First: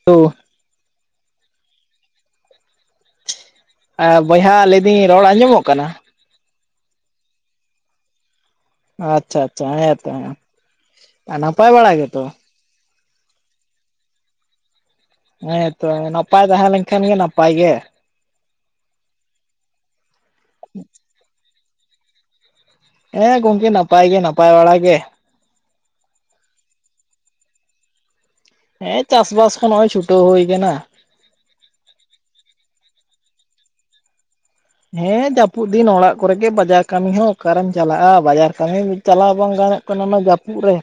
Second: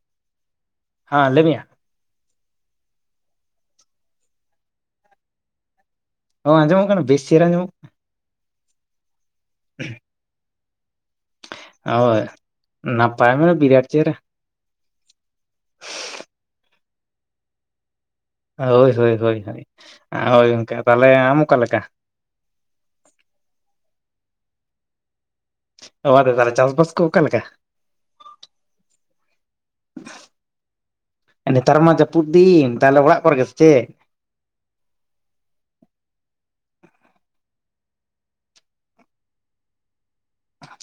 [inaudible] ᱦᱮᱸ ᱞᱟᱹᱭ ᱢᱮᱭᱟ ᱵᱚᱭᱦᱟ ᱞᱟᱹᱭᱫᱟᱹᱧ ᱨᱚᱲ ᱟᱸᱡᱚᱢᱚᱜ ᱠᱟᱱᱟ ᱦᱚᱸ ᱟᱸᱡᱚᱢᱚᱜ ᱠᱟᱱᱟ ᱵᱮᱥ ᱪᱮᱦᱨᱟ ᱟᱸᱡᱚᱢᱚᱜ ᱟᱪᱷᱟ, ᱟᱪᱪᱷᱟ ᱦᱮᱸ ᱛᱚ, ᱟᱨ ᱱᱟᱯᱟᱭ ᱠᱟᱱᱟ᱾ ᱵᱟᱲᱟ ᱦᱳᱭ ᱜᱮᱛᱚ? ᱱᱟᱯᱟᱭ ᱢᱟ ᱵᱤᱨᱟᱴ ᱪᱮᱦᱨᱟ ᱾ ᱦᱮᱸ ᱛᱚ ᱱᱟᱯᱟᱭ ᱛᱟᱦᱮᱸ ᱞᱮᱱ ᱠᱷᱟᱱ ᱜᱮ ᱱᱟᱯᱟᱭ ᱜᱮ ᱾ ᱦᱳᱭ, ᱦᱳᱭ, ᱦᱳᱭ, ᱦᱳᱭ ᱜᱚᱝᱠᱮ ᱚᱱᱠᱟ ᱛᱟᱦᱚᱞᱮ ᱟᱢ ᱚᱠᱟ ᱞᱮᱠᱟ? ᱦᱮᱸ ᱜᱚᱝᱠᱮ ᱱᱟᱯᱟᱭ ᱜᱮ, ᱱᱟᱯᱟᱭ ᱵᱟᱲᱟ ᱜᱮ ᱾ ᱚ ᱟᱨ ᱛᱟᱦᱚᱞᱮ ᱪᱟᱥᱵᱟᱥ ᱠᱚ ᱚᱠᱟ ᱞᱮᱠᱟ? ᱦᱮᱸ ᱪᱟᱥᱵᱟᱥ ᱦᱚᱸ ᱱᱚᱜᱼᱚᱭ ᱪᱷᱩᱴᱟᱹᱣ ᱦᱩᱭ ᱟᱠᱟᱱᱟ᱾ ᱱᱮᱛᱟᱨ ᱢᱟ ᱡᱟᱹᱯᱩᱫ ᱫᱤᱱ ᱛᱟᱦᱚᱞᱮ ᱚᱲᱟᱜ ᱠᱚ ᱨᱮ ᱜᱮ ᱥᱮ ᱪᱮᱫ? ᱦᱮᱸ ᱡᱟᱹᱯᱩᱫ ᱫᱤᱱ ᱚᱲᱟᱜ ᱠᱚᱨᱮ ᱜᱮ ᱵᱟᱡᱟᱨ ᱠᱟᱹᱢᱤ ᱦᱚᱸ ᱚᱠᱟᱨᱮᱢ ᱪᱟᱞᱟᱜᱼᱟ, ᱵᱟᱡᱟᱨ ᱠᱟᱹᱢᱤ ᱪᱟᱞᱟᱣ ᱵᱟᱝ ᱜᱟᱱᱚᱜ ᱠᱟᱱᱟ ᱚᱱᱟ ᱡᱟᱹᱯᱩᱫ ᱨᱮ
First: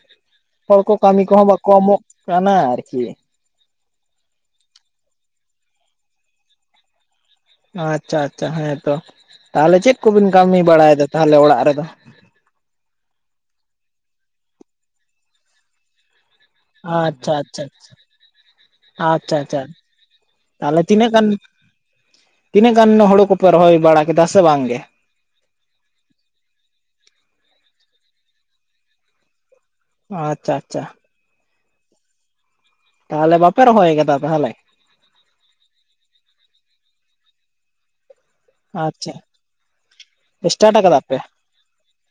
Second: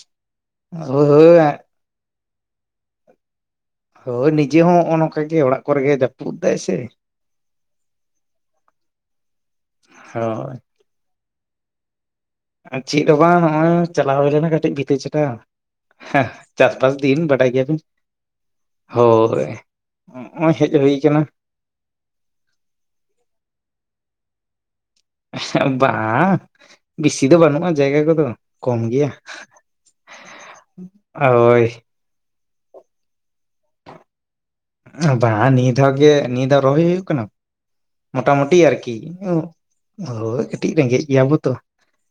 ᱦᱚᱲ ᱠᱚ ᱦᱳᱭ ᱠᱟᱹᱢᱤ ᱠᱚᱦᱚᱸ ᱦᱳᱭ ᱵᱟᱠᱚ ᱮᱢᱚᱜ ᱠᱟᱱᱟ ᱟᱨᱠᱤ ᱾ ᱦᱳᱭ ᱱᱤᱡᱮ ᱦᱚᱸ ᱱᱚᱜᱼᱚ ᱱᱚᱝᱠᱟ ᱜᱮ ᱚᱲᱟᱜ ᱠᱚᱨᱮ ᱜᱮ ᱡᱟᱹᱯᱩᱫ ᱫᱟᱭ ᱥᱮ ᱾ ᱟᱪᱪᱷᱟ, ᱟᱪᱪᱷᱟ ᱦᱮᱸ ᱛᱚ ᱛᱟᱦᱚᱞᱮ ᱪᱮᱫ ᱠᱚᱵᱤᱱ ᱦᱳᱭ ᱠᱟᱹᱢᱤ ᱵᱟᱲᱟᱭᱮᱫᱟ ᱛᱟᱦᱚᱞᱮ ᱚᱲᱟᱜ ᱨᱮᱫᱚ? ᱪᱮᱫ ᱦᱚᱸ ᱵᱟᱝ ᱱᱚᱜᱼᱚᱭ ᱪᱟᱞᱟᱣ ᱦᱩᱭ ᱞᱮᱱᱟ ᱠᱟᱹᱴᱤᱡ ᱵᱷᱤᱛᱟᱹ ᱪᱟᱴᱟᱣ ᱾ ᱪᱟᱥᱵᱟᱥ ᱫᱤᱱ ᱟᱪᱪᱷᱟ ᱵᱟᱰᱟᱭ ᱟᱪᱪᱷᱟ ᱜᱮᱭᱟ ᱵᱤᱱ ᱟᱪᱪᱷᱟ ᱦᱳᱭ ᱟᱪᱪᱷᱟ ᱱᱚᱜᱼᱚᱭ ᱦᱮᱡ ᱛᱟᱦᱚᱞᱮ ᱦᱩᱭ ᱛᱤᱱᱟᱹᱜ ᱠᱟᱱᱟ ᱜᱟᱱ ᱾ ᱛᱤᱱᱟᱹᱜ ᱜᱟᱱ ᱦᱳᱲᱳ ᱠᱚᱯᱮ ᱨᱚᱦᱚᱭ ᱵᱟᱲᱟ ᱠᱮᱫᱟ ᱥᱮ ᱵᱟᱝ ᱜᱮ ᱾ ᱵᱟᱝ ᱵᱮᱥᱤ ᱫᱚ ᱵᱟᱹᱱᱩᱜᱼᱟ, ᱡᱟᱭᱜᱟ ᱠᱚᱫᱚ ᱠᱚᱢ ᱜᱮᱭᱟ ᱾ ᱟᱪᱪᱷᱟ, ᱟᱪᱪᱷᱟ ᱾ ᱦᱳᱭ ᱾ ᱛᱟᱦᱚᱞᱮ ᱵᱟᱯᱮ ᱨᱚᱦᱚᱭ ᱟᱠᱟᱫᱟ ᱛᱟᱦᱚᱞᱮ? ᱵᱟᱝ ᱱᱤᱭᱟᱹ ᱫᱷᱟᱣ ᱜᱮ ᱱᱤᱭᱟᱹ ᱫᱷᱟᱣ ᱨᱚᱦᱚᱭ ᱦᱩᱭᱩᱜ ᱠᱟᱱᱟ ᱾ ᱢᱚᱴᱟ ᱢᱩᱴᱤ ᱟᱨᱠᱤ ᱟᱪᱪᱷᱟ ᱦᱳᱭ ᱥᱴᱟᱴ ᱠᱟᱹᱴᱤᱡ ᱠᱟᱫᱟ ᱨᱮᱸᱜᱮᱡ ᱯᱮ ᱜᱮᱭᱟ ᱵᱚ ᱛᱚ ᱾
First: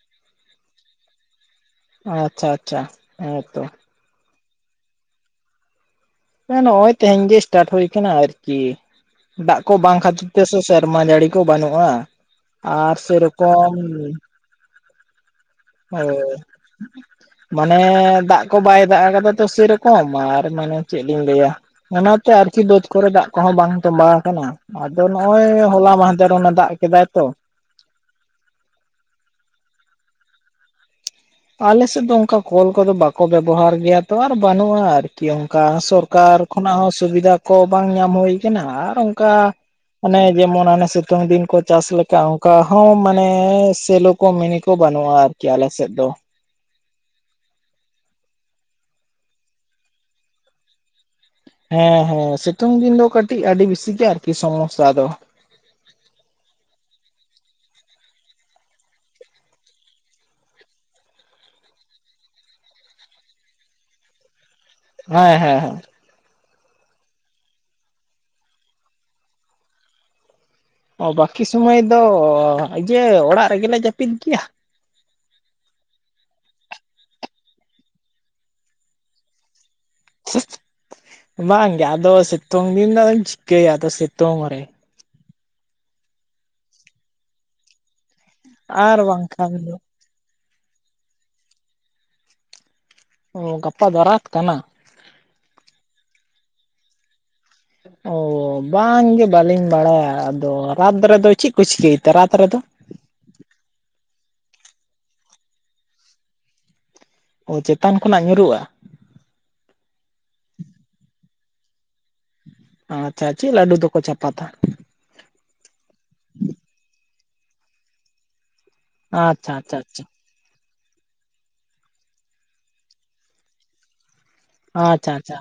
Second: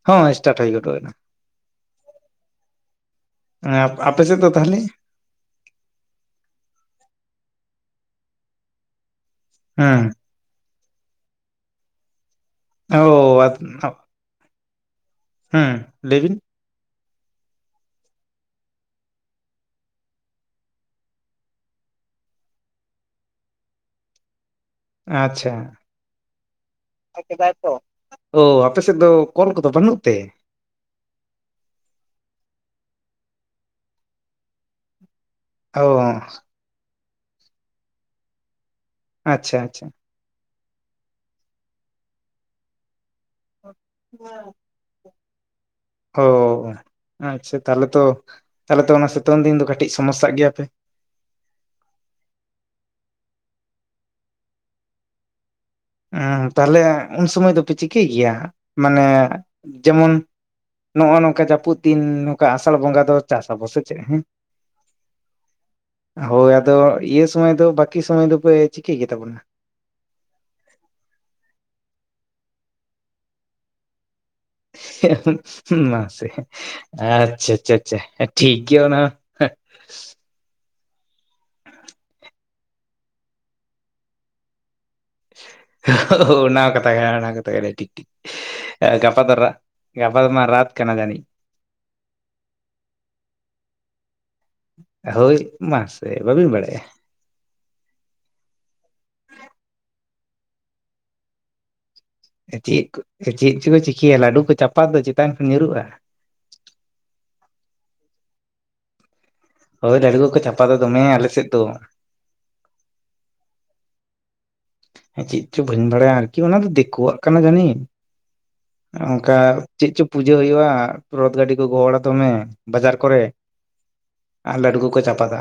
ᱦᱚᱸ ᱥᱴᱟᱨᱴ ᱦᱩᱭ ᱜᱚᱫᱚᱜ ᱠᱟᱱᱟ ᱾ ᱟᱪᱪᱷᱟ, ᱟᱪᱪᱷᱟ ᱦᱮᱸ ᱛᱚ ᱾ ᱟᱯᱮᱥᱮᱫ ᱫᱚ ᱛᱟᱦᱚᱞᱮ ᱱᱚᱜᱼᱚᱭ ᱛᱮᱦᱮᱧ ᱜᱮ ᱥᱴᱟᱨᱴ ᱦᱩᱭ ᱟᱠᱟᱱᱟ, ᱟᱨᱠᱤ ᱫᱟᱜ ᱠᱚ ᱵᱟᱝ ᱦᱮᱸ ᱠᱷᱟᱹᱛᱤᱨ ᱛᱮ ᱥᱮ ᱥᱮᱨᱢᱟ ᱡᱟᱹᱲᱤ ᱠᱚ ᱵᱟᱹᱱᱩᱜᱼᱟ, ᱟᱨ ᱚ ᱥᱮᱨᱚᱠᱚᱢ ᱦᱮᱸ ᱦᱳᱭ ᱾ ᱞᱟᱹᱭᱵᱤᱱ ᱢᱟᱱᱮ ᱫᱟᱜ ᱠᱚ ᱵᱟᱭ ᱫᱟᱜ ᱟᱠᱟᱫᱟ ᱛᱚ, ᱥᱮᱨᱚᱠᱚᱢ ᱟᱨ ᱢᱟᱱᱮ ᱪᱮᱫ ᱞᱤᱧ ᱞᱟᱹᱭᱟ ᱚᱱᱟᱛᱮ ᱟᱨᱠᱤ ᱵᱟᱹᱫ ᱠᱚᱨᱮ ᱫᱟᱜ ᱠᱚᱦᱚᱸ ᱵᱟᱝ ᱛᱚᱸᱵᱟ ᱟᱠᱟᱱᱟ ᱾ ᱟᱫᱚ ᱱᱚᱜᱼᱚᱭ ᱟᱪᱪᱷᱟ ᱦᱚᱞᱟ ᱢᱟᱫᱷᱮᱨ ᱚᱱᱟ ᱫᱟᱜ ᱠᱮᱫᱟᱭ ᱛᱚ [inaudible] ᱚ ᱟᱯᱮ ᱥᱮᱫ ᱫᱚ ᱠᱚᱞ ᱠᱚᱫᱚ ᱵᱟᱹᱱᱩᱜ ᱛᱮ? ᱟᱞᱮᱥᱮᱫ ᱫᱚ ᱚᱱᱠᱟ ᱠᱚᱞ ᱠᱚᱫᱚ ᱵᱟᱠᱚ ᱵᱮᱵᱚᱦᱟᱨ ᱜᱮᱭᱟ ᱛᱚ ᱟᱨ ᱵᱟᱹᱱᱩᱜᱼᱟ ᱟᱨᱠᱤ ᱚᱱᱠᱟ ᱚ ᱥᱚᱨᱠᱟᱨ ᱠᱷᱚᱱᱟᱜ ᱦᱚᱸ ᱥᱩᱵᱤᱫᱷᱟ ᱠᱚ ᱵᱟᱝ ᱧᱟᱢ ᱦᱩᱭ ᱠᱟᱱᱟ ᱟᱨ ᱚᱱᱠᱟ ᱟᱪᱪᱷᱟ ᱟᱪᱪᱷᱟ ᱚᱱᱮ ᱡᱮᱢᱚᱱ ᱢᱟᱱᱮ ᱥᱤᱛᱩᱝ ᱫᱤᱱ ᱠᱚ ᱪᱟᱥ ᱞᱮᱠᱟ ᱚᱱᱠᱟ ᱦᱚᱸ ᱢᱟᱱᱮ ᱥᱮᱞᱚ ᱠᱚ ᱢᱤᱱᱤ ᱠᱚ ᱵᱟᱹᱱᱩᱜᱼᱟ ᱟᱨᱠᱤ ᱟᱞᱮ ᱥᱮᱫ ᱫᱚ ᱾ ᱚ ᱟᱪᱪᱷᱟ ᱛᱟᱦᱚᱞᱮ ᱛᱚ ᱛᱟᱦᱚᱞᱮ ᱛᱚ ᱚᱱᱟ ᱥᱤᱛᱩᱝ ᱫᱤᱱ ᱫᱚ ᱠᱟᱹᱴᱤᱡ ᱥᱚᱢᱚᱥᱟᱜ ᱜᱮᱭᱟ ᱯᱮ? ᱦᱮᱸ ᱦᱮᱸ ᱥᱤᱛᱩᱝ ᱫᱤᱱ ᱫᱚ ᱠᱟᱹᱴᱤᱡ ᱟᱹᱰᱤ ᱵᱤᱥᱤ ᱜᱮᱭᱟ ᱟᱨᱠᱤ ᱥᱚᱢᱚᱥᱟ ᱫᱚ᱾ ᱛᱟᱦᱞᱮ ᱩᱱ ᱥᱚᱢᱟᱹᱭ ᱫᱚᱯᱮ ᱪᱤᱠᱟᱹᱭ ᱜᱮᱭᱟ ᱢᱟᱱᱮ ᱡᱮᱢᱚᱱ ᱱᱚᱜᱼᱚᱭ ᱱᱚᱝᱠᱟ ᱡᱟᱹᱯᱩᱫ ᱫᱤᱱ ᱱᱚᱝᱠᱟ ᱟᱥᱟᱲ ᱵᱚᱸᱜᱟ ᱫᱚ ᱪᱟᱥ ᱟᱵᱚ ᱥᱮ ᱪᱮᱫ ᱦᱮᱸ, ᱦᱮᱸ ᱦᱮᱸ ᱦᱮᱸ ᱦᱳᱭ ᱟᱫᱚ ᱤᱭᱟᱹ ᱥᱚᱢᱚᱭ ᱫᱚ ᱵᱟᱠᱤ ᱥᱚᱢᱚᱭ ᱫᱚᱯᱮ ᱪᱤᱠᱟᱹᱭ ᱜᱮᱛᱟ ᱵᱚᱱᱟ? ᱚ ᱵᱟᱹᱠᱤ ᱥᱩᱢᱚᱭ ᱫᱚ ᱤᱭᱟᱹ ᱚᱲᱟᱜ ᱨᱮᱜᱮᱞᱮ ᱡᱟᱹᱯᱤᱫ ᱜᱮᱭᱟ᱾ ᱢᱟᱥᱮ ᱟᱪᱪᱷᱟ ᱟᱪᱪᱷᱟ ᱟᱪᱪᱷᱟ ᱴᱷᱤᱠ ᱜᱮᱭᱟ ᱚᱱᱟ ᱦᱚᱸ᱾ [unintelligible] ᱵᱟᱝ ᱜᱮ ᱟᱫᱚ ᱥᱮᱛᱚᱝ ᱫᱤᱱ ᱫᱚ ᱟᱹᱧ ᱪᱤᱠ ᱟᱫᱚ ᱥᱮᱛᱚᱝ ᱨᱮ ᱚᱱᱟ ᱠᱟᱛᱷᱟ ᱜᱮ ᱚᱱᱟ ᱠᱟᱛᱷᱟ ᱜᱮ ᱴᱷᱤᱠ ᱴᱷᱟᱠ ᱟᱨ ᱜᱟᱯᱟ ᱛᱚᱨ ᱵᱟᱝᱠᱷᱟᱱ ᱫᱚ ᱜᱟᱯᱟ ᱫᱚ ᱢᱟ ᱨᱟᱛ ᱠᱟᱱᱟ ᱡᱟᱱᱤᱪ ᱚ ᱜᱟᱯᱟ ᱫᱚ ᱨᱟᱛ ᱠᱟᱱᱟ ᱾ ᱦᱳᱭ ᱢᱟᱥᱮ ᱵᱟᱹᱵᱤᱱ ᱵᱟᱲᱟᱭᱼᱟ? ᱚ ᱵᱟᱝᱜᱮ ᱵᱟᱹᱞᱤᱧ ᱵᱟᱲᱟᱭᱟ ᱟᱫᱚ ᱨᱟᱛ ᱨᱮᱫᱚ ᱪᱮᱫ ᱠᱚ ᱪᱤᱠᱟᱹᱭ ᱛᱮ ᱨᱟᱛ ᱨᱮᱫᱚ? ᱪᱮᱫ ᱠᱚ ᱪᱮᱫ ᱪᱚᱠᱚ ᱪᱤᱠᱟᱹᱤᱭᱟ ᱞᱟᱹᱰᱩ ᱠᱚ ᱪᱟᱯᱟᱫ ᱫᱚ ᱪᱮᱛᱟᱱ ᱠᱷᱚᱱ ᱧᱩᱨᱩᱜᱼᱟ᱾ ᱚ ᱪᱮᱛᱟᱱ ᱠᱷᱚᱱᱟᱜ ᱧᱩᱨᱩᱜᱼᱟ᱾ ᱦᱳᱭ ᱞᱟᱰᱩ ᱠᱚᱠᱚ ᱪᱷᱟᱯᱟᱫᱟ ᱫᱚᱢᱮ ᱟᱞᱮ ᱥᱮᱫ ᱫᱚ᱾ ᱟᱪᱪᱷᱟᱪ ᱪᱮᱫ ᱞᱟᱹᱰᱩ ᱫᱚᱠᱚ ᱪᱟᱯᱟᱛᱟ? ᱮ ᱪᱮᱫ ᱪᱚ ᱵᱟᱹᱧ ᱵᱟᱲᱟᱭᱟ ᱟᱨᱠᱤ ᱚᱱᱟ ᱫᱚ ᱫᱤᱠᱩᱣᱟᱜ ᱠᱟᱱᱟ ᱡᱟᱹᱱᱤᱪ, ᱚᱱᱠᱟ ᱟᱪᱪᱷᱟ ᱟᱪᱪᱷᱟ ᱪᱮᱫ ᱟᱪᱪᱷᱟ ᱪᱚ ᱯᱩᱡᱟᱹ ᱦᱩᱭᱩᱜᱼᱟ ᱨᱚᱫ ᱜᱟᱹᱰᱤ ᱠᱚ ᱜᱚᱦᱚᱲᱟ ᱫᱚᱢᱮ ᱵᱟᱡᱟᱨ ᱠᱚᱨᱮ᱾ ᱟᱨ ᱞᱟᱹᱰᱩ ᱠᱚᱠᱚ ᱟᱪᱪᱷᱟ ᱟᱪᱪᱷᱟ ᱪᱟᱯᱟᱫᱟ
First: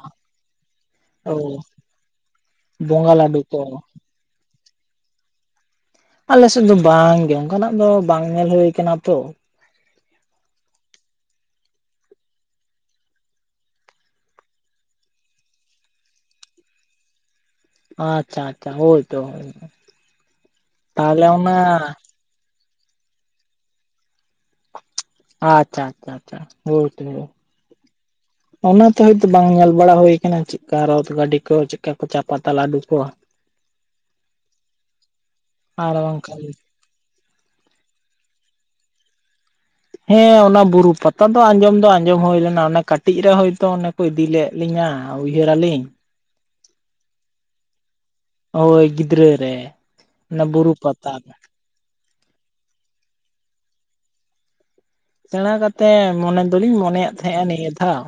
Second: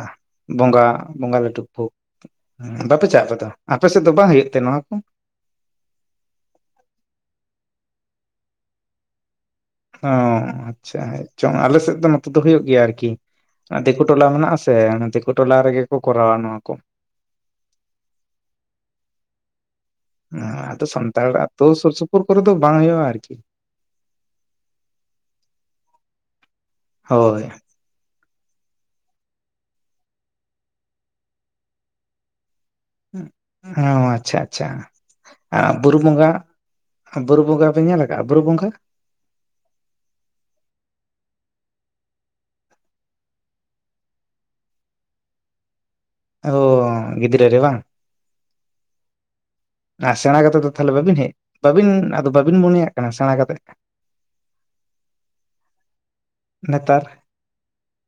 ᱵᱚᱸᱜᱟ ᱵᱚᱸᱜᱟ ᱞᱟᱹᱰᱩ ᱚ ᱠᱚ ᱾ ᱦᱮ ᱵᱟᱯᱮ ᱵᱚᱸᱜᱟ ᱪᱟ-ᱟ ᱞᱟᱹᱰᱩ ᱟᱯᱮᱫᱚ, ᱠᱚ ᱟᱯᱮ ᱥᱮᱫ ᱫᱚ ᱵᱟᱝ ᱦᱩᱭᱩᱜ ᱛᱮ ᱱᱚᱣᱟ ᱠᱚ? ᱟᱞᱮ ᱥᱮᱫ ᱫᱚ ᱵᱟᱝ ᱜᱮ ᱚᱱᱠᱟᱱᱟᱜ ᱫᱚ ᱵᱟᱝ ᱧᱮᱞ ᱦᱩᱭᱩ ᱠᱟᱱᱟ ᱛᱚ᱾ ᱚ ᱟᱪᱪᱷᱟ ᱪᱚᱝ ᱟᱞᱮ ᱥᱮᱫ ᱫᱚ ᱱᱚᱛᱮ ᱫᱚ ᱦᱩᱭᱩᱜ ᱜᱮᱭᱟ ᱟᱨᱠᱤ᱾ ᱫᱤᱠᱩ ᱴᱚᱞᱟ ᱢᱮᱱᱟᱜᱼᱟ ᱥᱮ ᱫᱤᱠᱩ ᱴᱚᱞᱟ ᱨᱮᱜᱮ ᱠᱚ ᱠᱚᱨᱟᱣᱟ ᱱᱚᱶᱟ ᱠᱚ᱾ ᱟᱪᱪᱷᱟ ᱟᱪᱪᱷᱟ ᱦᱳᱭᱛᱚ ᱦᱳ, ᱦᱮ ᱟᱫᱚ ᱥᱟᱱᱛᱟᱲ ᱟᱛᱩ ᱥᱩᱨ ᱥᱩᱯᱩᱨ ᱠᱚᱨᱮ ᱫᱚ ᱵᱟᱝ ᱦᱩᱭᱩᱜᱼᱟ ᱟᱨᱠᱤ᱾ ᱟᱪᱪᱷᱟ ᱟᱪᱪᱷᱟ ᱟᱪᱪᱷᱟ [inaudible] ᱦᱳᱭ ᱚᱱᱟᱛᱮ ᱦᱚᱭᱛᱚ ᱵᱟᱝ ᱧᱮᱞ ᱵᱟᱲᱟ ᱦᱩᱭᱩ ᱟᱠᱟᱱᱟ ᱪᱮᱫᱠᱟ ᱨᱚᱛ ᱜᱟᱹᱰᱤ ᱠᱚ ᱪᱮᱫᱠᱟ ᱠᱚ ᱪᱟᱯᱟᱛᱟ ᱞᱟᱹᱰᱩ? ᱠᱚ ᱚ ᱟᱪᱪᱷᱟ ᱟᱪᱪᱷᱟ ᱟᱨ ᱵᱩᱨᱩ ᱵᱚᱸᱜᱟ ᱵᱟᱝᱠᱷᱟᱱ ᱵᱩᱨᱩ ᱵᱚᱸᱜᱟ ᱯᱮ ᱧᱮᱞ ᱠᱟᱜᱼᱟ ᱵᱩᱨᱩ ᱵᱚᱸᱜᱟ? ᱦᱮᱸ ᱚᱱᱟ ᱵᱩᱨᱩ ᱯᱟᱛᱟ ᱫᱚ ᱟᱸᱡᱚᱢ ᱫᱚ ᱟᱸᱡᱚᱢ ᱦᱩᱭ ᱞᱮᱱᱟ ᱚᱱᱮ ᱠᱟᱹᱴᱤᱡ ᱨᱮ ᱦᱚᱭᱛᱚ ᱚᱱᱮ ᱠᱚ ᱤᱫᱤ ᱞᱮᱫ ᱞᱤᱧᱟ ᱾ ᱩᱭᱦᱟᱹᱨ ᱟᱞᱤᱧ ᱚ ᱜᱤᱫᱽᱨᱟᱹ ᱨᱮ ᱵᱟᱝ ᱾ ᱦᱳᱭ ᱜᱤᱫᱽᱨᱟᱹ ᱨᱮ ᱟᱨ ᱥᱮᱬᱟ ᱚᱱᱟ ᱠᱟᱛᱮᱫ ᱫᱚ ᱵᱩᱨᱩ ᱛᱟᱦᱚᱞᱮ ᱯᱟᱛᱟ ᱵᱟᱹᱵᱤᱱ ᱦᱮᱡ ᱵᱟᱹᱵᱤᱱ ᱟᱫᱚ ᱵᱟᱹᱵᱤᱱ ᱢᱚᱱᱮᱭᱟᱜ ᱠᱟᱱᱟ ᱥᱮᱬᱟ ᱠᱟᱛᱮᱮᱫ ᱥᱮᱬᱟ ᱠᱟᱛᱮᱫ ᱢᱚᱱᱮ ᱫᱚᱞᱤᱧ ᱱᱮᱛᱟᱨ ᱢᱚᱱᱮᱭᱮᱫ ᱛᱟᱦᱮᱸᱱᱟ ᱱᱤᱭᱟᱹ ᱫᱷᱟᱣ᱾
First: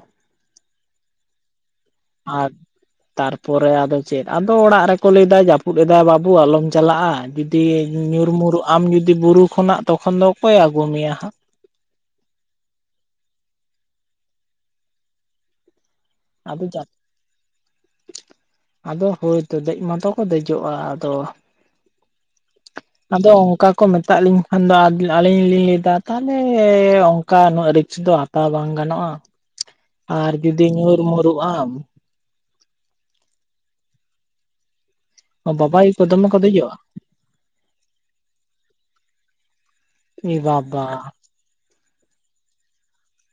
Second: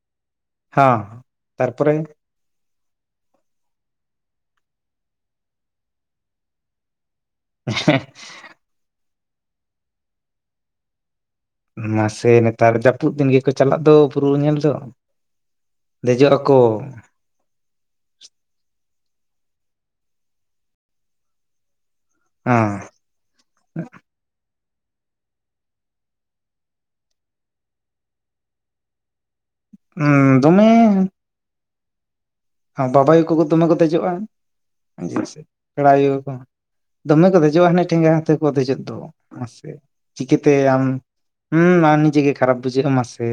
ᱦᱚᱸ ᱛᱟᱨᱯᱚᱨᱮ [unintelligible] ᱛᱟᱨᱯᱚᱨᱮ ᱟᱫᱚ ᱪᱮᱫ ᱟᱫᱚ ᱚᱲᱟᱜ ᱨᱮᱠᱚ ᱞᱟᱹᱭ ᱮᱫᱟ ᱡᱟᱹᱯᱩᱫ ᱮᱫᱟᱭ ᱵᱟᱹᱵᱩ ᱟᱞᱚᱢ ᱪᱟᱞᱟᱜᱼᱟ᱾ ᱡᱩᱫᱤ ᱧᱩᱨ ᱢᱩᱨ ᱟᱢ ᱡᱩᱫᱤ ᱵᱩᱨᱩ ᱠᱷᱚᱱᱟᱜ ᱛᱚᱠᱷᱚᱱ ᱫᱚ ᱚᱠᱚᱭ ᱟᱹᱜᱩ ᱢᱮᱭᱟ ᱦᱟᱸᱜ᱾ ᱢᱟᱥᱮ ᱱᱮᱛᱟᱨ ᱡᱟᱹᱯᱩᱫ ᱫᱤᱱ ᱜᱮᱠᱚ ᱪᱟᱞᱟᱜ ᱫᱚ ᱵᱩᱨᱩ ᱧᱮᱞ ᱫᱚ᱾ ᱫᱮᱡᱚᱜ ᱟᱠᱚ [inaudible] ᱟᱫᱚ ᱦᱳᱭᱛᱚ ᱫᱮᱡ ᱢᱟᱛᱚ ᱠᱚ ᱫᱮᱡᱚᱜᱼᱟ, ᱟᱫᱚ ᱦᱮᱸ ᱟᱫᱚ ᱚᱱᱠᱟ ᱠᱚ ᱢᱮᱛᱟᱜ ᱞᱤᱧᱟ᱾ ᱠᱷᱟᱱ ᱫᱚ ᱟᱫᱚ ᱟᱹᱞᱤᱧ ᱞᱤᱧ ᱞᱟᱹᱭ ᱮᱫᱟ ᱛᱟᱦᱚᱞᱮ ᱚᱝᱠᱟ ᱩᱱᱟᱹᱜ ᱨᱤᱠᱥ ᱫᱚ ᱦᱟᱛᱟᱣ ᱵᱟᱝ ᱜᱟᱱᱚᱜᱼᱟ᱾ ᱟᱨ ᱫᱚᱢᱮ ᱡᱩᱫᱤ ᱧᱩᱨ-ᱢᱩᱨᱩᱜ ᱟᱢ᱾ ᱦᱚᱸ ᱵᱟᱵᱟ ᱟᱭᱩ ᱠᱚᱠᱚ ᱫᱚᱢᱮ ᱠᱚ ᱫᱮᱡᱚᱜᱼᱟ, ᱵᱟᱵᱟᱭ ᱯᱮᱲᱟ ᱟᱭᱳ ᱫᱚᱢᱮ ᱠᱚ᱾ ᱫᱮᱡᱚᱜᱼᱟ ᱫᱚᱢᱮ ᱠᱚ ᱫᱮᱡᱚᱜᱼᱟ ᱦᱟᱱᱮ ᱴᱷᱮᱸᱜᱟ ᱟᱛᱮ ᱠᱚ ᱫᱮᱡᱚᱜ ᱫᱚ ᱢᱟᱥᱮ ᱮ ᱪᱤᱠᱟᱹᱛᱮ ᱟᱢ ᱵᱟᱵᱟ ᱦᱩᱸ ᱢᱟ ᱱᱤᱡᱮ ᱜᱮ ᱠᱷᱟᱨᱟᱯ ᱵᱩᱡᱷᱟᱹᱜᱼᱟ ᱢᱟᱥᱮ᱾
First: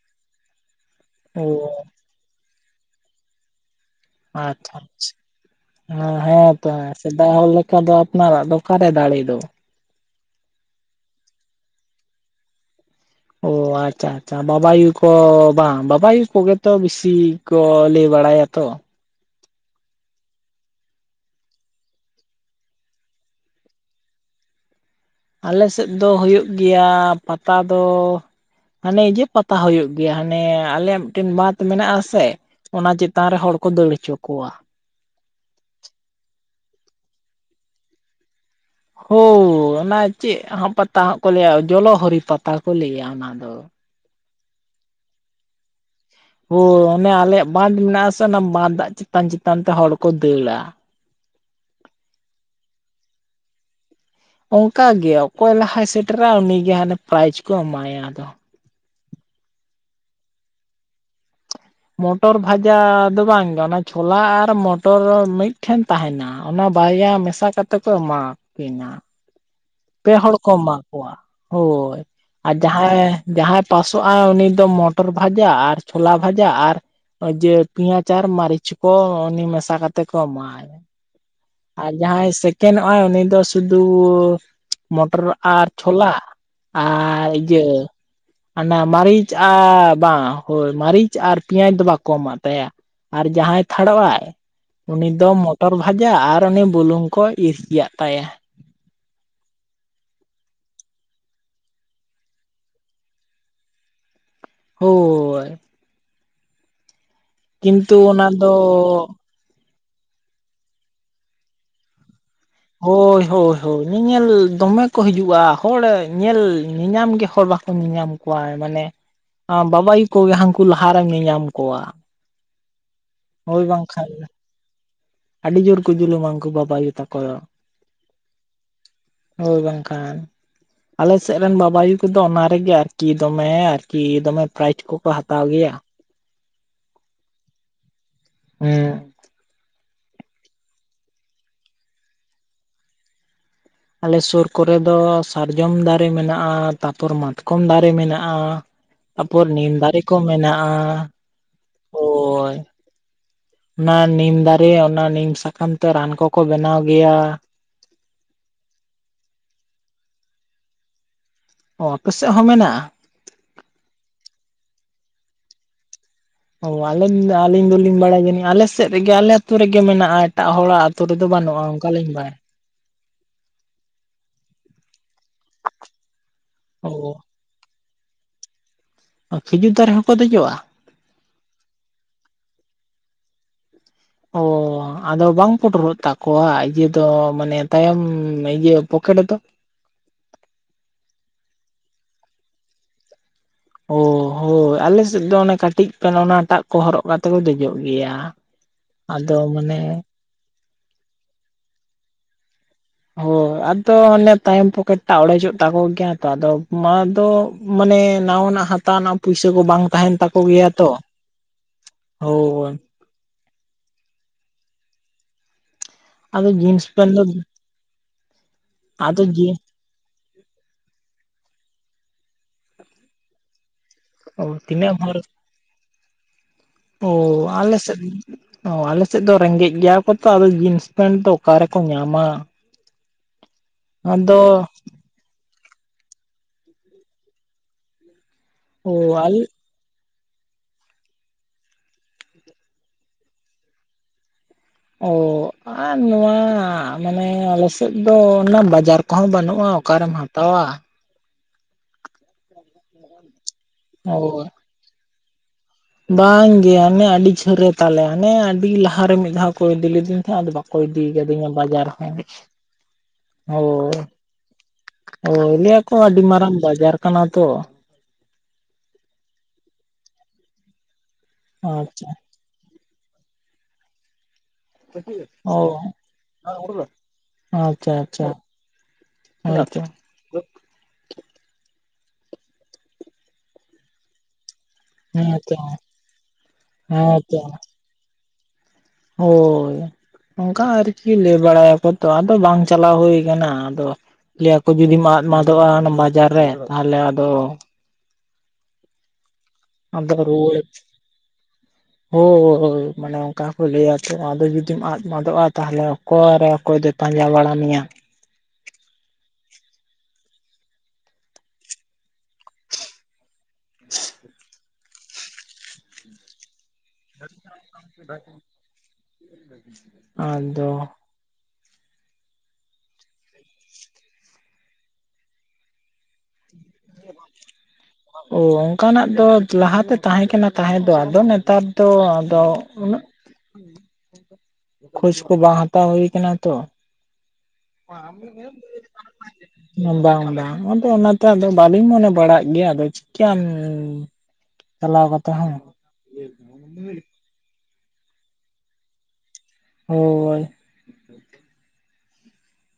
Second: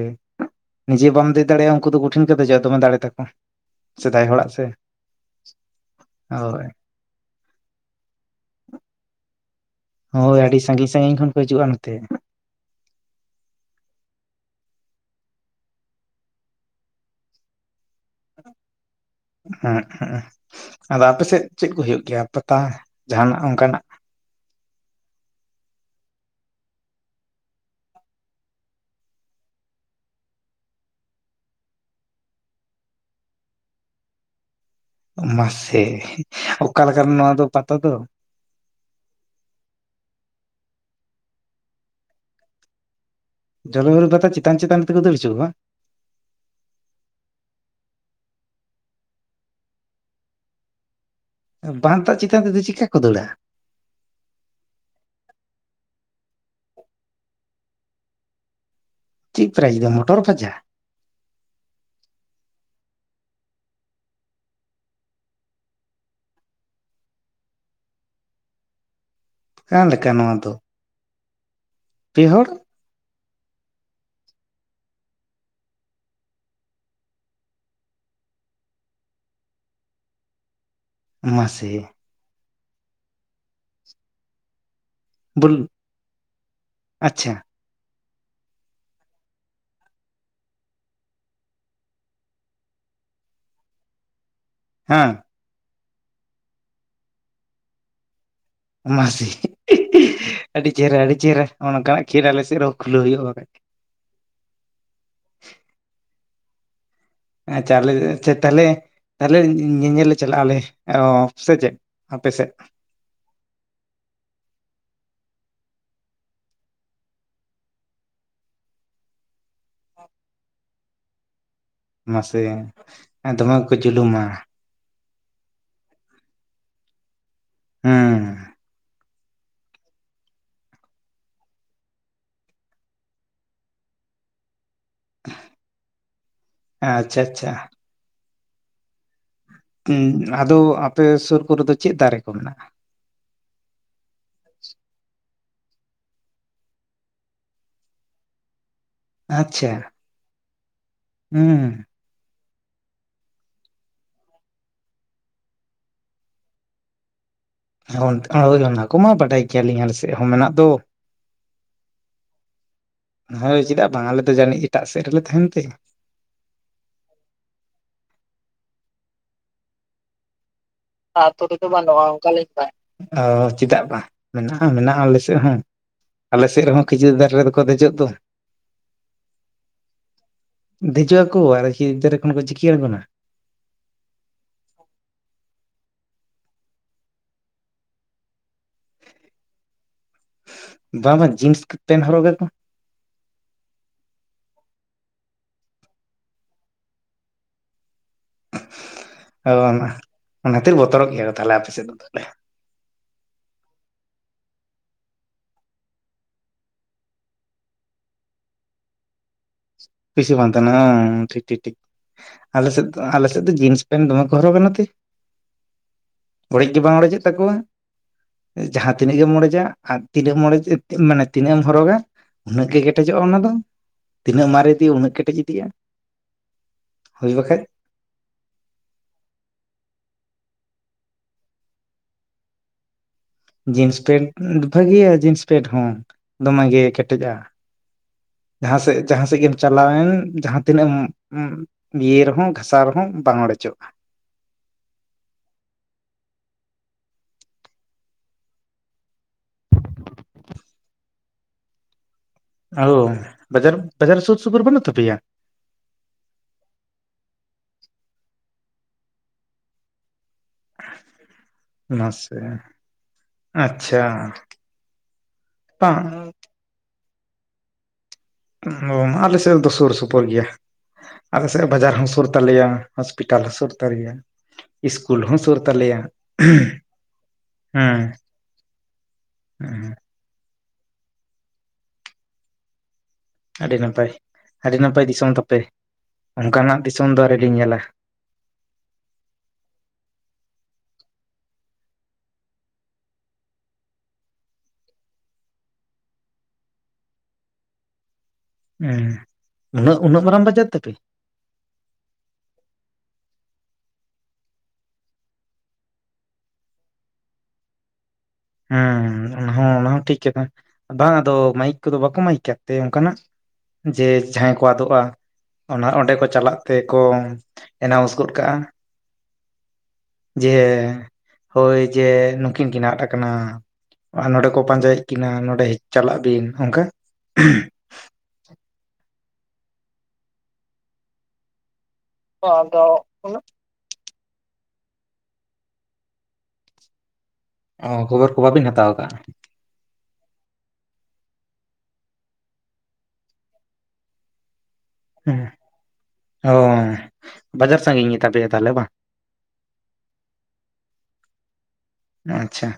ᱱᱤᱡᱮ ᱵᱟᱢ ᱚ ᱫᱟᱹᱭ ᱫᱟᱲᱮᱭᱟᱜᱼᱟ ᱩᱱᱠᱩ ᱫᱚ ᱠᱚ ᱠᱩᱴᱷᱤᱱ ᱠᱚ ᱫᱮᱡᱚᱜ-ᱟ ᱫᱚᱢᱮ ᱫᱟᱲᱮ ᱛᱟᱠᱚ᱾ ᱥᱮᱫᱟᱭ ᱦᱚᱲᱟᱜ ᱥᱮ ᱟᱪᱪᱷᱟ ᱦᱮᱸ ᱦᱳᱭ ᱛᱟ ᱥᱮᱫᱟᱭ ᱦᱚᱲ ᱞᱮᱠ ᱚᱱᱠᱟ ᱫᱚ ᱟᱯᱱᱟᱨᱟᱜ ᱫᱚ ᱟᱠᱟᱨᱮ ᱫᱟᱲᱮ ᱫᱚ᱾ ᱦᱳᱭ ᱟᱹᱰᱤ ᱥᱟᱺᱜᱤᱧ ᱥᱟᱺᱜᱤᱧ ᱠᱷᱚᱱ ᱠᱚ ᱦᱤᱡᱩᱜᱼᱟ ᱱᱚᱛᱮ᱾ ᱚ ᱟᱪᱪᱷᱟ ᱟᱪᱪᱷᱟ ᱵᱟᱵᱟᱭᱩ ᱠᱚ ᱵᱟᱝ ᱵᱟᱵᱟ ᱟᱭᱩ ᱠᱚᱜᱮᱛᱚ ᱵᱤᱥᱤ ᱠᱚ ᱞᱟᱹᱭ ᱵᱟᱲᱟᱭᱟ ᱛᱚ᱾ ᱦᱩᱸᱜ ᱦᱩᱸᱜ-ᱚ ᱟᱫᱚ ᱟᱯᱮᱥᱮᱫ ᱪᱮᱫ ᱠᱚ ᱦᱩᱭᱩᱜ ᱜᱮᱭᱟ ᱯᱟᱛᱟ ᱡᱟᱦᱟᱱᱟᱜ ᱚᱱᱠᱟᱱᱟᱜ᱾ ᱟᱞᱮᱥᱮᱫ ᱫᱚ ᱦᱳᱭᱜ ᱜᱮᱭᱟ ᱯᱟᱛᱟ ᱫᱚ ᱦᱟᱱᱮ ᱤᱭᱟᱹ ᱯᱟᱛᱟ ᱦᱳᱭᱳᱜ ᱜᱮᱭᱟ ᱦᱟᱱᱮ ᱟᱞᱮᱭᱟᱜ ᱢᱤᱫᱴᱮᱱ ᱵᱟᱸᱫᱷ ᱢᱮᱱᱟᱜ-ᱟ ᱥᱮ᱾ ᱚᱱᱟ ᱪᱮᱛᱟᱱ ᱨᱮ ᱦᱚᱲ ᱠᱚ ᱫᱟᱹᱲ ᱦᱚᱪᱚ ᱠᱚᱣᱟ᱾ ᱢᱟᱥᱮ ᱚᱠᱟ ᱞᱮᱠᱟᱱ ᱱᱚᱣᱟ ᱫᱚ ᱯᱟᱛᱟ ᱫᱚ? ᱦᱳ ᱚᱱᱟ ᱪᱮᱫ ᱦᱟᱸᱜ ᱯᱟᱛᱟ ᱦᱟᱸᱜ ᱠᱚ ᱞᱮᱭᱟ᱾ ᱚ ᱡᱚᱞᱚ ᱦᱚᱨᱤ ᱯᱟᱛᱟ ᱠᱚ ᱞᱮᱭᱟ ᱚᱱᱟ ᱫᱚ᱾ ᱡᱚᱞᱚ ᱦᱚᱨᱤ ᱯᱟᱛᱟ ᱪᱮᱛᱟᱱ ᱪᱤᱛᱟᱱ ᱛᱮᱠᱚ ᱫᱟᱹᱲ ᱦᱚᱪᱚ ᱠᱚᱣᱟ? ᱦᱳᱭ ᱚᱱᱮ ᱟᱞᱮᱭᱟᱜ ᱵᱟᱸᱫ ᱢᱮᱱᱟᱜ ᱟᱥᱮ ᱚᱱᱟ ᱵᱟᱸᱫᱟᱜ ᱪᱮᱛᱟᱱ ᱪᱮᱛᱟᱱ ᱛᱮ ᱦᱚᱲ ᱠᱚ ᱫᱟᱹᱲᱟ᱾ ᱵᱟᱸᱫᱷ ᱫᱟᱜ ᱪᱮᱛᱟᱱ ᱛᱮᱫᱚ ᱪᱤᱠᱟᱹ ᱠᱚ ᱫᱟᱹᱲᱟ? ᱚᱱᱠᱟ ᱜᱮ ᱚᱠᱚᱭ ᱞᱟᱦᱟᱭ ᱥᱮᱴᱮᱨᱟ ᱩᱱᱤᱜᱮ ᱦᱟᱱᱮ ᱯᱨᱟᱭᱤᱡᱽ ᱠᱚ ᱮᱢᱟᱭᱟ ᱟᱫᱚ᱾ ᱪᱮᱫᱽ ᱯᱨᱟᱭᱤᱥ ᱫᱚ ᱢᱚᱴᱚᱨ ᱵᱷᱟᱡᱟ᱾ ᱢᱚᱴᱚᱨ ᱵᱷᱟᱡᱟ ᱫᱚ ᱵᱟᱝ ᱜᱮ ᱚᱱᱟ ᱪᱷᱳᱞᱟ ᱟᱨ ᱢᱚᱴᱚᱨ ᱢᱤᱫᱴᱷᱮᱱ ᱛᱟᱸᱦᱮᱱᱟ ᱚᱱᱟ ᱵᱟᱨᱭᱟ ᱢᱮᱥ ᱢᱮᱥᱟ ᱠᱟᱛᱮ ᱠᱚ ᱮᱢᱟ ᱠᱤᱱᱟ᱾ ᱚᱠᱟ ᱞᱮᱠᱟ ᱯᱮ ᱱᱚᱣᱟ ᱦᱚᱲ ᱫᱚ ᱠᱚ ᱮᱢᱟ ᱠᱚᱣᱟ᱾ ᱦᱳᱭ ᱯᱮ ᱦᱚᱲ ᱟᱨ ᱡᱟᱦ ᱦᱟᱸᱭ ᱡᱟᱦᱟᱸᱭ ᱯᱟᱥᱚᱜ ᱟᱭ ᱩᱱᱤ ᱫᱚ ᱢᱚᱴᱚᱨ ᱵᱷᱟᱡᱟ ᱟᱨ ᱪᱷᱳᱞᱟ ᱵᱷᱟᱡᱟ ᱟᱨ ᱡᱮ ᱯᱮᱸᱭᱟᱡ ᱟᱨ ᱢᱟᱹᱨᱤᱪ ᱠᱚ ᱩᱱᱤ ᱢᱮᱥᱟ ᱠᱟᱛᱮ ᱠᱚ ᱮᱢᱟᱭᱟ᱾ ᱢᱟᱥᱮ᱾ ᱡᱟᱸᱦᱟᱸᱭ ᱥᱮᱠᱮᱱᱚᱜ-ᱟᱭ ᱩᱱᱤ ᱫᱚ ᱥᱩᱫᱩ ᱢᱚᱴᱚᱨ ᱵᱩᱞ ᱟᱨ ᱪᱷᱳᱚᱞᱟ ᱟᱨ ᱟᱪᱪᱷᱟ ᱤᱭᱟᱹ ᱚᱱᱟ ᱢᱟᱨᱤᱪ ᱟᱨ ᱵᱟᱝ ᱦᱳᱭ ᱢᱟᱨᱤᱪ ᱟᱨ ᱯᱮᱭᱟᱡᱽ ᱫᱚ ᱵᱟᱠᱚ ᱮᱢᱟᱛᱟᱭᱟ᱾ ᱟᱨ ᱡᱟᱦᱟᱸᱭ ᱛᱷᱟᱰᱚᱜ ᱟᱭ ᱩᱱᱤ ᱦᱮᱸ ᱫᱚ ᱢᱚᱴᱚᱨ ᱵᱷᱟᱡᱟ ᱟᱨ ᱩᱱᱤ ᱵᱩᱞᱩᱝ ᱠᱚ ᱤᱨᱪᱤᱭᱟᱜ ᱛᱟᱭᱟ᱾ ᱢᱟᱥᱮ ᱟᱹᱰᱤ ᱪᱮᱨᱦᱟ ᱟᱹᱰᱤ ᱪᱮᱨᱦᱟ ᱚᱱᱠᱟᱱᱟᱜ ᱠᱷᱮᱞ ᱟᱞᱮ ᱥᱮᱫ ᱨᱮᱦᱚᱸ ᱠᱷᱩᱞᱟᱹᱣ ᱦᱳᱭᱳᱜᱼᱟ ᱵᱟᱠᱷᱟᱡ᱾ ᱦᱳ᱾ ᱦᱳᱭ᱾ ᱪᱟᱞᱮ ᱠᱤᱱᱛᱩ ᱚᱱᱟ ᱪᱮᱫᱽ ᱫᱚ ᱛᱟᱦᱞᱮ᱾ ᱛᱟᱦᱚᱞᱮ ᱧᱮᱧᱮᱞ ᱞᱮ ᱪᱟᱞᱟᱜ-ᱟᱞᱮ ᱚ ᱥᱮ ᱪᱮᱫᱽ ᱟᱯᱮ ᱥᱮᱫ᱾ ᱦᱳᱭ ᱦᱳᱭ ᱦᱳᱭ ᱧᱮᱧᱮᱞ ᱫᱚᱢᱮ ᱠᱚ ᱦᱤᱡᱩᱜᱼᱟ ᱦᱚᱲ ᱧᱮᱞ ᱧᱮᱧᱟᱢ ᱜᱮ ᱦᱚᱲ ᱵᱟᱠᱚ ᱧᱮᱧᱟᱢ ᱠᱚᱣᱟᱭ ᱢᱟᱱᱮ ᱟᱸ ᱵᱟᱵᱟ ᱟᱭᱩ ᱠᱚᱜᱮ ᱦᱟᱹᱱᱠᱩ ᱞᱟᱦᱟᱨᱮᱢ ᱧᱮᱧᱟᱢ ᱠᱚᱣᱟ᱾ ᱢᱟᱥᱮ ᱫᱚᱢᱮ ᱜᱮᱠᱚ ᱡᱩᱞᱩᱢᱟ᱾ ᱟᱰᱤ ᱡᱳᱨ ᱠᱚ ᱡᱩᱞᱩᱢᱟ ᱩᱱᱠᱩ ᱵᱟᱵᱟᱭᱩ ᱛᱟᱠᱚ ᱫᱚ᱾ ᱦᱩᱸ ᱦᱩᱸ᱾ ᱦᱳᱭ ᱵᱟᱝᱠᱷᱟᱱ᱾ ᱟᱞᱮ ᱥᱮᱜ ᱨᱮᱱ ᱵᱟᱵᱟᱭᱩ ᱠᱚᱫᱚ ᱚᱱᱟ ᱨᱮᱜᱮ ᱟᱨᱠᱤ ᱫᱚᱢᱮ ᱟᱨᱠᱤ ᱫᱚᱢᱮ ᱯᱨᱟᱭᱤᱡᱽ ᱠᱚᱠᱚ ᱦᱟᱛᱟᱣ ᱜᱮᱭᱟ ᱾ ᱦᱮᱸ ᱟᱪᱪᱷᱟ ᱟᱪᱪᱷᱟ ᱾ ᱦᱩᱸ ᱾ [inaudible] ᱟᱫᱚ ᱟᱯᱮ ᱥᱳᱨ ᱠᱚᱨᱮ ᱫᱚ ᱪᱮᱜ ᱫᱟᱨᱮ ᱠᱚ ᱢᱮᱱᱟᱜᱼᱟ? ᱟᱞᱮ ᱥᱳᱨ ᱠᱚᱨᱮ ᱫᱚ ᱥᱟᱨᱡᱚᱢ ᱫᱟᱨᱮ ᱢᱮᱱᱟᱜᱼᱟ ᱛᱟᱨᱯᱚᱨ ᱢᱟᱛᱠᱚᱢ ᱫᱟᱨᱮ ᱢᱮᱱᱟᱜᱼᱟ ᱾ ᱛᱟᱨᱯᱚᱨ ᱱᱤᱢ ᱟᱪᱪᱷᱟ ᱫᱟᱨᱮ ᱠᱚ ᱢᱮᱱᱟᱜᱼᱟ ᱾ [inaudible] ᱳᱭ ᱾ ᱚᱱᱟ ᱱᱤᱢ ᱫᱟᱨᱮ ᱚᱱᱟ ᱱᱤᱢ ᱥᱟᱠᱟᱢ ᱛᱮ ᱨᱟᱱ ᱠᱚᱠᱚ ᱵᱮᱱᱟᱣ ᱜᱮᱭᱟ ᱾ [unintelligible] ᱚᱱᱟ ᱠᱚᱢᱟ ᱵᱟᱰᱟᱭ ᱠᱮᱭᱟᱞᱤᱧ ᱟᱞᱮ ᱥᱮᱫ ᱦᱚᱸ ᱢᱮᱱᱟᱜ ᱫᱚ ᱾ ᱚ ᱟᱯᱮ ᱥᱮᱜ ᱦᱚᱸ ᱢᱮᱱᱟᱜᱼᱟ? ᱦᱳᱭ ᱪᱮᱫᱟᱜ ᱵᱟᱝ ᱟᱞᱮ ᱫᱚ ᱡᱟᱹᱱᱤᱡ ᱮᱴᱟᱜ ᱥᱮᱫ ᱨᱮᱞᱮ ᱛᱟᱦᱮᱱ ᱛᱮ ᱾ ᱚ ᱟᱞᱮᱢ ᱟᱹᱞᱤᱧ ᱫᱚᱞᱤᱧ ᱵᱟᱲᱟᱭ ᱡᱟᱹᱱᱤᱡ ᱟᱞᱮ ᱥᱮᱫ ᱨᱮᱜᱮ ᱟᱞᱮ ᱟᱛᱳ ᱨᱮᱜᱮ ᱢᱮᱱᱟᱜᱼᱟ ᱮᱴᱟᱜ ᱦᱚᱲᱟᱜ ᱾ ᱟᱛᱳᱨᱮ ᱜᱮ ᱵᱟᱱᱩᱜ ᱟ ᱚᱱᱠᱟ ᱞᱮᱠᱟ [inaudible] ᱪᱮᱫᱟᱜ ᱵᱟ ᱢᱮᱱᱟᱜᱼᱟ ᱢᱮᱱᱟᱜᱼᱟ ᱟᱞᱮ ᱥᱮᱫ ᱦᱚᱸ ᱾ ᱟᱞᱮᱥᱮᱫ ᱨᱮᱦᱚᱸ ᱠᱷᱤᱡᱩᱨ ᱫᱟᱨᱮ ᱨᱮᱫᱚᱠᱚ ᱫᱮᱡᱚᱜ ᱫᱚ ᱾ ᱚ ᱠᱷᱤᱡᱩᱨ ᱫᱟᱨᱮ ᱦᱚᱸᱠᱚ ᱫᱮᱡᱚᱜᱼᱟ? ᱫᱮᱡᱚᱜ ᱟᱠᱚ ᱟᱨᱠᱤ ᱤᱡ ᱫᱟᱨᱮ ᱠᱷᱚᱱ ᱠᱚ ᱡᱤᱠᱤ ᱟᱲᱜᱚᱱᱟ᱾ ᱚᱻ ᱟᱫᱚ ᱵᱟᱝ ᱯᱚᱴᱚᱨᱚᱜ ᱛᱟᱠᱚᱣᱟ ᱤᱭᱟᱹ ᱫᱚ ᱢᱟᱱᱮ ᱛᱟᱭᱚᱢ ᱤᱭᱟᱹ ᱯᱚᱠᱮᱴ ᱫᱚ? ᱵᱟᱝ ᱵᱟᱝ ᱡᱤᱱᱥ ᱯᱮᱱᱴ ᱦᱚᱨᱚᱜ ᱠᱟᱛᱮᱫᱚ ᱻ ᱳᱻ ᱦᱳᱭ ᱟᱞᱮᱮᱥᱮᱫ ᱫᱚ ᱚᱱᱮ ᱠᱟᱹᱴᱤᱡ ᱯᱮᱱ ᱚᱱᱟᱴᱟᱜ ᱠᱚ ᱦᱚᱨᱚᱜ ᱠᱟᱛᱮ ᱠᱚ ᱫᱮᱡᱚᱜ ᱜᱮᱭᱟ᱾ ᱟᱫᱚ ᱚ ᱢᱟᱱᱮ ᱵᱟᱝᱼᱟ ᱚᱱᱟ ᱛᱤᱨ ᱵᱚᱛᱚᱨᱚᱜ ᱜᱮᱭᱟ ᱠᱚ ᱛᱷᱟᱞᱮ ᱟᱯᱮ ᱥᱮᱫ ᱫᱚ ᱛᱷᱟᱞᱮ ᱾ ᱦᱳ ᱟᱫᱚ ᱚᱱᱮ ᱛᱟᱭᱚᱢ ᱯᱚᱠᱮᱴ ᱴᱟᱜ ᱚᱲᱮᱡᱚᱜ ᱛᱟᱠᱚ ᱜᱮᱭᱟ ᱛᱚ ᱟᱫᱚ ᱢᱟ ᱫᱚ ᱾ ᱢᱟᱱᱮ ᱱᱟᱣᱟᱱᱟᱜ ᱦᱟᱛᱟᱣ ᱱᱟᱜ ᱯᱩᱭᱥᱟᱹ ᱠᱚ ᱵᱟᱝ ᱛᱟᱦᱮᱱ ᱯᱩᱭᱥᱟ ᱛᱟᱠᱚ ᱵᱟᱝ ᱜᱮᱭᱟ ᱛᱟᱦᱮᱱᱟ ᱛᱚ ᱦᱮᱸ ᱴᱷᱤᱠ ᱴᱷᱤᱠ ᱴᱷᱤᱠ ᱟᱞᱮ ᱦᱳᱭ ᱥᱮᱫ ᱟᱞᱮ ᱥᱮᱫ ᱫᱚ ᱡᱤᱱᱥ ᱯᱮᱱᱴ ᱫᱚᱢᱮ ᱦᱚᱨᱚᱜᱟ ᱱᱟᱛᱮ ᱾ ᱟᱫᱚ ᱚᱲᱮᱡ ᱜᱮ ᱡᱤᱱᱥ ᱵᱟᱝ ᱯᱮᱱᱴ ᱚᱲᱮᱡᱚᱜ ᱫᱚ ᱛᱟᱠᱚᱣᱟ ᱡᱟᱦᱟᱸ ᱛᱤᱱᱟᱹᱜ ᱟᱫᱚ ᱜᱮᱢ ᱡᱤᱱᱥ ᱚᱲᱮᱡᱟ ᱾ ᱟᱨ ᱛᱤᱱᱟᱹᱜ [inaudible] ᱢᱟᱱᱮ ᱛᱤᱱᱟᱹᱜ ᱮᱢ ᱦᱚᱨᱚᱜᱟ ᱩᱱᱟᱹᱜ ᱜᱮ ᱠᱮᱴᱮᱡᱚᱜᱼᱟ ᱚᱱᱟ ᱫᱚ ᱛᱤᱱᱟᱹᱜ ᱢᱟᱨᱮ [unintelligible] ᱾ ᱳᱻ ᱦᱳᱭ ᱵᱟᱠᱷᱟᱡ ᱟᱞᱮ ᱥᱮᱫ ᱚ ᱟᱞᱮ ᱥᱮᱫ ᱫᱚ ᱨᱮᱸᱜᱮᱡ ᱜᱮᱭᱟ ᱠᱚ ᱛᱚ ᱟᱫᱚ ᱡᱤᱱᱥ ᱯᱮᱱᱴ ᱫᱚ ᱚᱠᱟ ᱨᱮᱠᱚ ᱧᱟᱢᱟ᱾ ᱡᱤᱱᱥ ᱯᱮᱱᱴ ᱟᱫᱚ ᱵᱷᱟᱹᱜᱤᱭᱟ ᱡᱤᱱᱥ ᱯᱮᱱᱴ ᱦᱚᱸ ᱫᱚᱢᱮᱜᱮ ᱠᱮᱴᱮᱡᱼᱟ᱾ ᱡᱟᱦᱟᱸ ᱚ ᱥᱮᱜ ᱡᱟᱦᱟᱸ ᱥᱮᱫ ᱟᱞᱮ ᱜᱮᱢ ᱪᱟᱞᱟᱣᱮᱱ ᱡᱟᱦᱟᱸ ᱛᱤᱱᱟᱹᱜ ᱮᱢ ᱤᱭᱟᱭ ᱨᱮᱦᱚᱸ ᱜᱷᱟᱥᱟᱣ ᱨᱮᱦᱚᱸ ᱵᱟᱝ ᱚᱲᱮᱡᱚᱜᱼᱟ᱾ ᱚ ᱟᱨ ᱱᱚᱣᱟ ᱟᱜ ᱢᱟᱱᱮ ᱟᱞᱮᱥᱮᱫ ᱫᱚ ᱚᱱᱟ ᱵᱟᱡᱟᱨ ᱠᱚᱦᱚᱸ ᱵᱟᱹᱱᱩᱜᱼᱟ ᱚᱠᱟᱨᱮᱢ ᱦᱟᱛᱟᱣᱟ ᱾ ᱟᱣᱳ ᱵᱟᱡᱟᱨ ᱵᱟᱡᱟᱨ ᱥᱩᱨ ᱦᱳᱭ ᱥᱩᱯᱩᱨ ᱵᱟᱹᱱᱩᱜ ᱛᱟᱯᱮᱭᱟ? ᱵᱟᱝ ᱜᱮ ᱦᱟᱱᱮ ᱟᱹᱰᱤ ᱡᱷᱟᱹᱞ ᱨᱮ ᱛᱟᱞᱮ ᱦᱟᱱᱮ ᱟᱹᱰᱤ ᱞᱟᱦᱟᱨᱮ ᱢᱤᱫ ᱫᱷᱟᱣ ᱠᱚ ᱤᱫᱤ ᱞᱤᱫᱤᱧ ᱛᱟᱦᱮᱸᱫ ᱟᱫᱚ ᱵᱟᱝ ᱾ ᱠᱚ ᱤᱫᱤ ᱠᱟᱫᱤᱧᱟ ᱵᱟᱡᱟᱨ ᱦᱚᱸ᱾ ᱢᱟᱥᱮ ᱟᱪᱪᱷᱟ [inaudible] ᱚ ᱞᱮᱭ ᱟᱠᱚ ᱵᱟᱝ ᱟᱹᱰᱤ ᱢᱟᱨᱟᱝ ᱵᱟᱡᱟᱨ ᱠᱟᱱᱟ ᱛᱚ᱾ [inaudible] ᱟᱞᱮ ᱥᱮᱫ ᱨᱮᱫᱚ ᱥᱳᱨ ᱥᱳᱯᱩᱨ ᱜᱮᱭᱟ ᱟᱞᱮᱥᱮᱫ ᱵᱟᱡᱟᱨ ᱦᱚᱸ ᱟᱪᱪᱷᱟ ᱥᱳᱨ ᱛᱟᱞᱮᱭᱟ ᱦᱚᱥᱯᱤᱴᱟᱞ ᱦᱚᱸ ᱥᱳᱨ ᱛᱟᱨᱭᱟ᱾ [unintelligible] ᱚ ᱟᱪᱪᱷᱟ ᱦᱮᱸ ᱟᱪᱪᱷᱟ ᱾ ᱚᱱᱟᱛᱮ ᱦᱮᱸ ᱟᱹᱰᱤ ᱱᱟᱯᱟᱭ ᱟᱹᱰᱤ ᱱᱟᱯᱟᱭ ᱫᱤᱥᱚᱢ ᱦᱮᱸᱛᱚ ᱛᱟᱯᱮ ᱚᱱᱠᱟᱱᱟᱜ ᱫᱤᱥᱚᱢ ᱫᱚ ᱦᱮᱸᱛᱚ ᱟᱣᱨᱤᱞᱤᱧ ᱧᱮᱞᱟ᱾ ᱦᱳᱭ, ᱚᱝᱠᱟ ᱟᱨᱠᱤ ᱞᱟᱹᱭ ᱵᱟᱲᱟᱭᱟᱠᱚ ᱛᱚ ᱟᱫᱚ ᱵᱟᱝ ᱪᱟᱞᱟᱣ ᱦᱩᱭᱩ ᱠᱟᱱᱟ, ᱟᱫᱚ ᱞᱟᱹᱭᱟᱠᱚ ᱡᱩᱫᱤᱢ ᱟᱫ ᱢᱟᱫᱚᱼᱟ ᱚᱱᱟ ᱵᱟᱡᱟᱨ ᱨᱮ ᱛᱟᱦᱚᱞᱮ ᱟᱫᱚ ᱩᱸ ᱩᱱᱟᱹᱜ ᱟᱫᱚ ᱩᱱᱟᱹᱜ ᱢᱟᱨᱟᱝ ᱨᱩᱣᱟᱹᱲ ᱵᱟᱡᱟᱨ ᱛᱟᱯᱮ? ᱦᱳᱭ ᱢᱟᱱᱮ ᱚᱱᱠᱟ ᱠᱚ ᱞᱟᱹᱭᱟ ᱪᱮᱫ ᱟᱫᱚ ᱡᱩᱫᱤᱢ ᱟᱫ ᱢᱫᱚᱜᱼᱟ ᱛᱟᱦᱚᱞᱮ ᱠᱚᱣᱟ ᱨᱮ ᱚᱠᱚᱭ ᱫᱚᱭ ᱯᱟᱸᱡᱟ ᱵᱟᱲᱟ ᱢᱮᱭᱟ᱾ ᱦᱩᱸ ᱚᱱᱟ ᱦᱚᱸ ᱚᱱᱟ ᱦᱚᱸ ᱴᱷᱤᱠ ᱜᱮ, ᱵᱟᱝ ᱟᱫᱚ ᱢᱟᱹᱭᱤᱠ ᱠᱚᱫᱚ ᱵᱟᱠᱚ ᱢᱟᱹᱭᱤᱠ ᱠᱟᱜ ᱛᱮ ᱚᱱᱠᱟᱱᱟᱜ? ᱡᱮ ᱡᱟᱦᱟᱸᱭ ᱠᱚ ᱟᱫᱚᱜᱼᱟ ᱚᱱᱟ ᱚᱸᱰᱮ ᱠᱚ ᱪᱟᱞᱟᱜ ᱛᱮᱠᱚ ᱮᱱᱟᱣᱩᱱᱥ ᱜᱚᱫ ᱠᱟᱫᱼᱟ ᱡᱮ ᱟᱫᱚ ᱦᱳᱭ ᱡᱮ ᱱᱩᱠᱤᱱ ᱠᱤᱱ ᱟᱫᱽ ᱠᱟᱱᱟ ᱱᱚᱰᱮ ᱠᱚ ᱯᱟᱸᱡᱟᱭᱮᱫ ᱠᱤᱱᱟ ᱱᱚᱰᱮ ᱪᱟᱞᱟᱜ ᱵᱤᱱ ᱚᱝᱠᱟ? ᱚ ᱚᱱᱠᱟᱱᱟᱜ ᱫᱚ ᱞᱟᱦᱟᱛᱮ ᱛᱟᱦᱮᱸ ᱠᱟᱱᱟ ᱛᱟᱦᱮᱸ ᱫᱚ ᱟᱫᱚ ᱱᱮᱛᱟᱨ ᱫᱚ ᱫᱚ ᱩᱱᱟᱹᱜ ᱠᱷᱚᱡᱽ ᱠᱚ ᱵᱟᱝ ᱦᱟᱛᱟᱣ ᱦᱩᱭ ᱠᱟᱱᱟ ᱛᱚ᱾ ᱚ ᱠᱷᱚᱵᱚᱨ ᱠᱚ ᱵᱟᱟᱹᱵᱤᱱ ᱦᱟᱛᱟᱣ ᱠᱟᱜᱼᱟ? ᱵᱟᱝ ᱵᱟᱝ ᱟᱫᱚ ᱚᱱᱟᱛᱮ ᱟᱫᱚ ᱵᱟᱞᱤᱧ ᱢᱚᱱᱮ ᱵᱟᱲᱟᱜ ᱜᱮᱭᱟ, ᱟᱫᱚ ᱪᱤᱠᱟᱭᱟᱢ ᱩᱸ ᱪᱟᱞᱟᱣ ᱠᱟᱛᱮ ᱦᱚᱸ᱾ ᱦᱳᱭ ᱵᱟᱡᱟᱨ ᱥᱟᱺᱜᱤᱧ ᱜᱮᱛᱟ ᱯᱮᱭᱟ ᱛᱟᱦᱚᱞᱮ ᱵᱟᱝ? ᱦᱳᱭ᱾ ᱟᱪᱪᱷᱟ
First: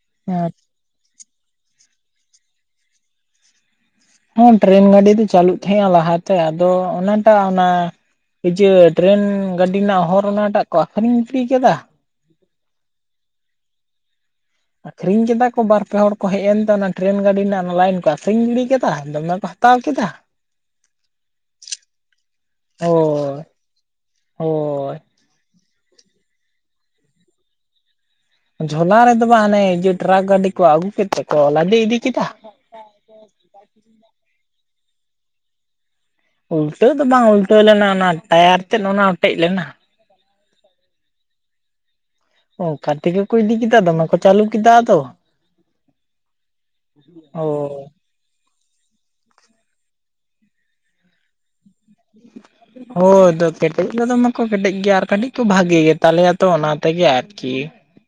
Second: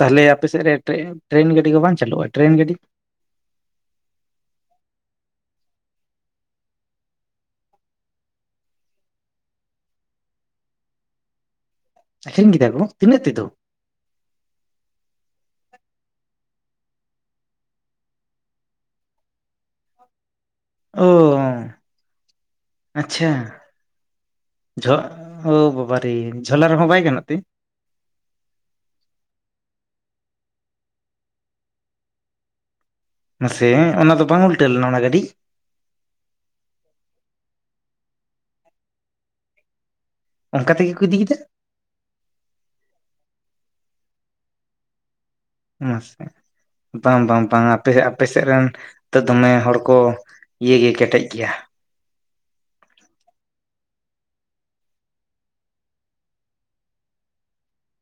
ᱛᱟᱦᱞᱮ ᱟᱯᱮ ᱥᱮᱫ ᱨᱮ ᱴᱨᱮᱱ ᱴᱨᱮᱱ ᱜᱟᱹᱰᱤ ᱠᱚ ᱵᱟᱝ ᱪᱟᱹᱩᱜᱼᱟ ᱴᱨᱮᱱ ᱜᱟᱹᱰᱤ? ᱦᱮᱸ ᱴᱨᱮᱱ ᱜᱟᱹᱰᱤ ᱫᱚ ᱪᱟᱹᱞᱩᱜ ᱛᱟᱦᱮᱸᱼᱟ ᱞᱟᱦᱟᱛᱮ, ᱟᱫᱚ ᱚᱱᱟᱴᱟᱜ ᱚᱱᱟ ᱡᱮ ᱴᱨᱮᱱ ᱜᱟᱹᱰᱤ ᱨᱮᱱᱟᱜ ᱦᱚᱨ ᱚᱱᱟᱴᱟᱜ ᱠᱚ ᱟᱠᱷᱨᱤᱧ ᱜᱤᱰᱤ ᱠᱟᱫᱟ᱾ ᱟᱠᱷᱨᱤᱧ ᱠᱮᱫᱟ ᱠᱚ ᱛᱤᱱᱟᱹᱜ ᱛᱮᱫᱚ? ᱟᱠᱷᱨᱤᱧ ᱠᱮᱫᱟ ᱠᱚ ᱵᱟᱨ ᱯᱮ ᱦᱚᱲ ᱠᱚ ᱦᱮᱡ ᱮᱱᱛᱮ ᱚᱱᱟ ᱴᱨᱮᱱ ᱜᱟᱹᱰᱤ ᱨᱮᱱᱟᱜ ᱚᱱᱟ ᱞᱟᱭᱤᱱ ᱠᱚ ᱟᱠᱷᱨᱤᱧ ᱜᱤᱰᱤ ᱠᱟᱫᱟ ᱫᱚᱢᱮ ᱠᱚ ᱦᱟ ᱛᱟᱣ ᱠᱮᱫᱟ᱾ ᱚ ᱟᱪᱪᱷᱟ ᱦᱳᱭ ᱡᱷᱚ ᱦᱳᱭ ᱚ ᱵᱟᱵᱟᱨᱮ ᱡᱷᱚᱞᱟ ᱨᱮᱦᱚᱸ ᱵᱟᱭ ᱜᱟᱱᱚᱜ ᱛᱮ? ᱡᱷᱚᱞᱟ ᱨᱮᱫᱚ ᱵᱟᱝ ᱟᱱᱮ ᱴᱨᱟᱠ ᱜᱟᱹᱰᱤ ᱠᱚ ᱟᱹᱜᱩ ᱠᱮᱫ ᱛᱮᱠᱚ ᱞᱟᱫᱮ ᱤᱫᱤ ᱠᱮᱫᱟ᱾ ᱢᱟᱥᱮ ᱚᱱᱟ ᱫᱚ ᱵᱟᱝ ᱩᱞᱴᱟᱹᱣ ᱞᱮᱱᱟ ᱚᱱᱟ ᱜᱟᱹᱰᱤ? ᱩᱞᱴᱟᱹᱣ ᱫᱚ ᱵᱟᱝ ᱩᱞᱴᱟᱹᱣ ᱞᱮᱱᱟ ᱚᱱᱟ ᱴᱟᱭᱟᱨ ᱛᱮᱫ ᱚᱱᱟ ᱚᱴᱮᱡ ᱞᱮᱱᱟ᱾ ᱚᱝᱠᱟ ᱛᱮᱜᱮ ᱠᱚ ᱤᱫᱤ ᱠᱮᱫᱟ? ᱚᱝᱠᱟ ᱛᱮᱜᱮ ᱠᱚ ᱤᱫᱤ ᱠᱮᱫᱟ ᱫᱚᱢᱮ ᱠᱚ ᱪᱟᱹᱞᱩ ᱠᱮᱫᱟ ᱟᱫᱚ᱾ ᱢᱟᱥᱮ ᱵᱟᱝ ᱵᱟᱝ ᱵᱟᱝ ᱦᱳᱭ ᱟᱯᱮ ᱟᱯᱮ ᱥᱮᱫ ᱨᱮᱱ ᱛᱚ ᱫᱚᱢᱮ ᱦᱚᱲ ᱠᱚ ᱤᱭᱟᱹ ᱜᱮ ᱠᱮᱴᱮᱡ ᱜᱮᱭᱟ᱾ ᱦᱳᱭ ᱠᱮᱴᱮᱡ ᱫᱚ ᱫᱚᱢᱮ ᱠᱚ ᱠᱮᱴᱮᱡ ᱜᱮᱭᱟ ᱟᱨ ᱠᱟᱹᱴᱤᱡ ᱠᱚ ᱵᱷᱟᱜᱤ ᱜᱮᱛᱟᱞᱮᱭᱟ ᱛᱚ ᱚᱱᱟ ᱛᱮᱜᱮ ᱟᱨᱠᱤ᱾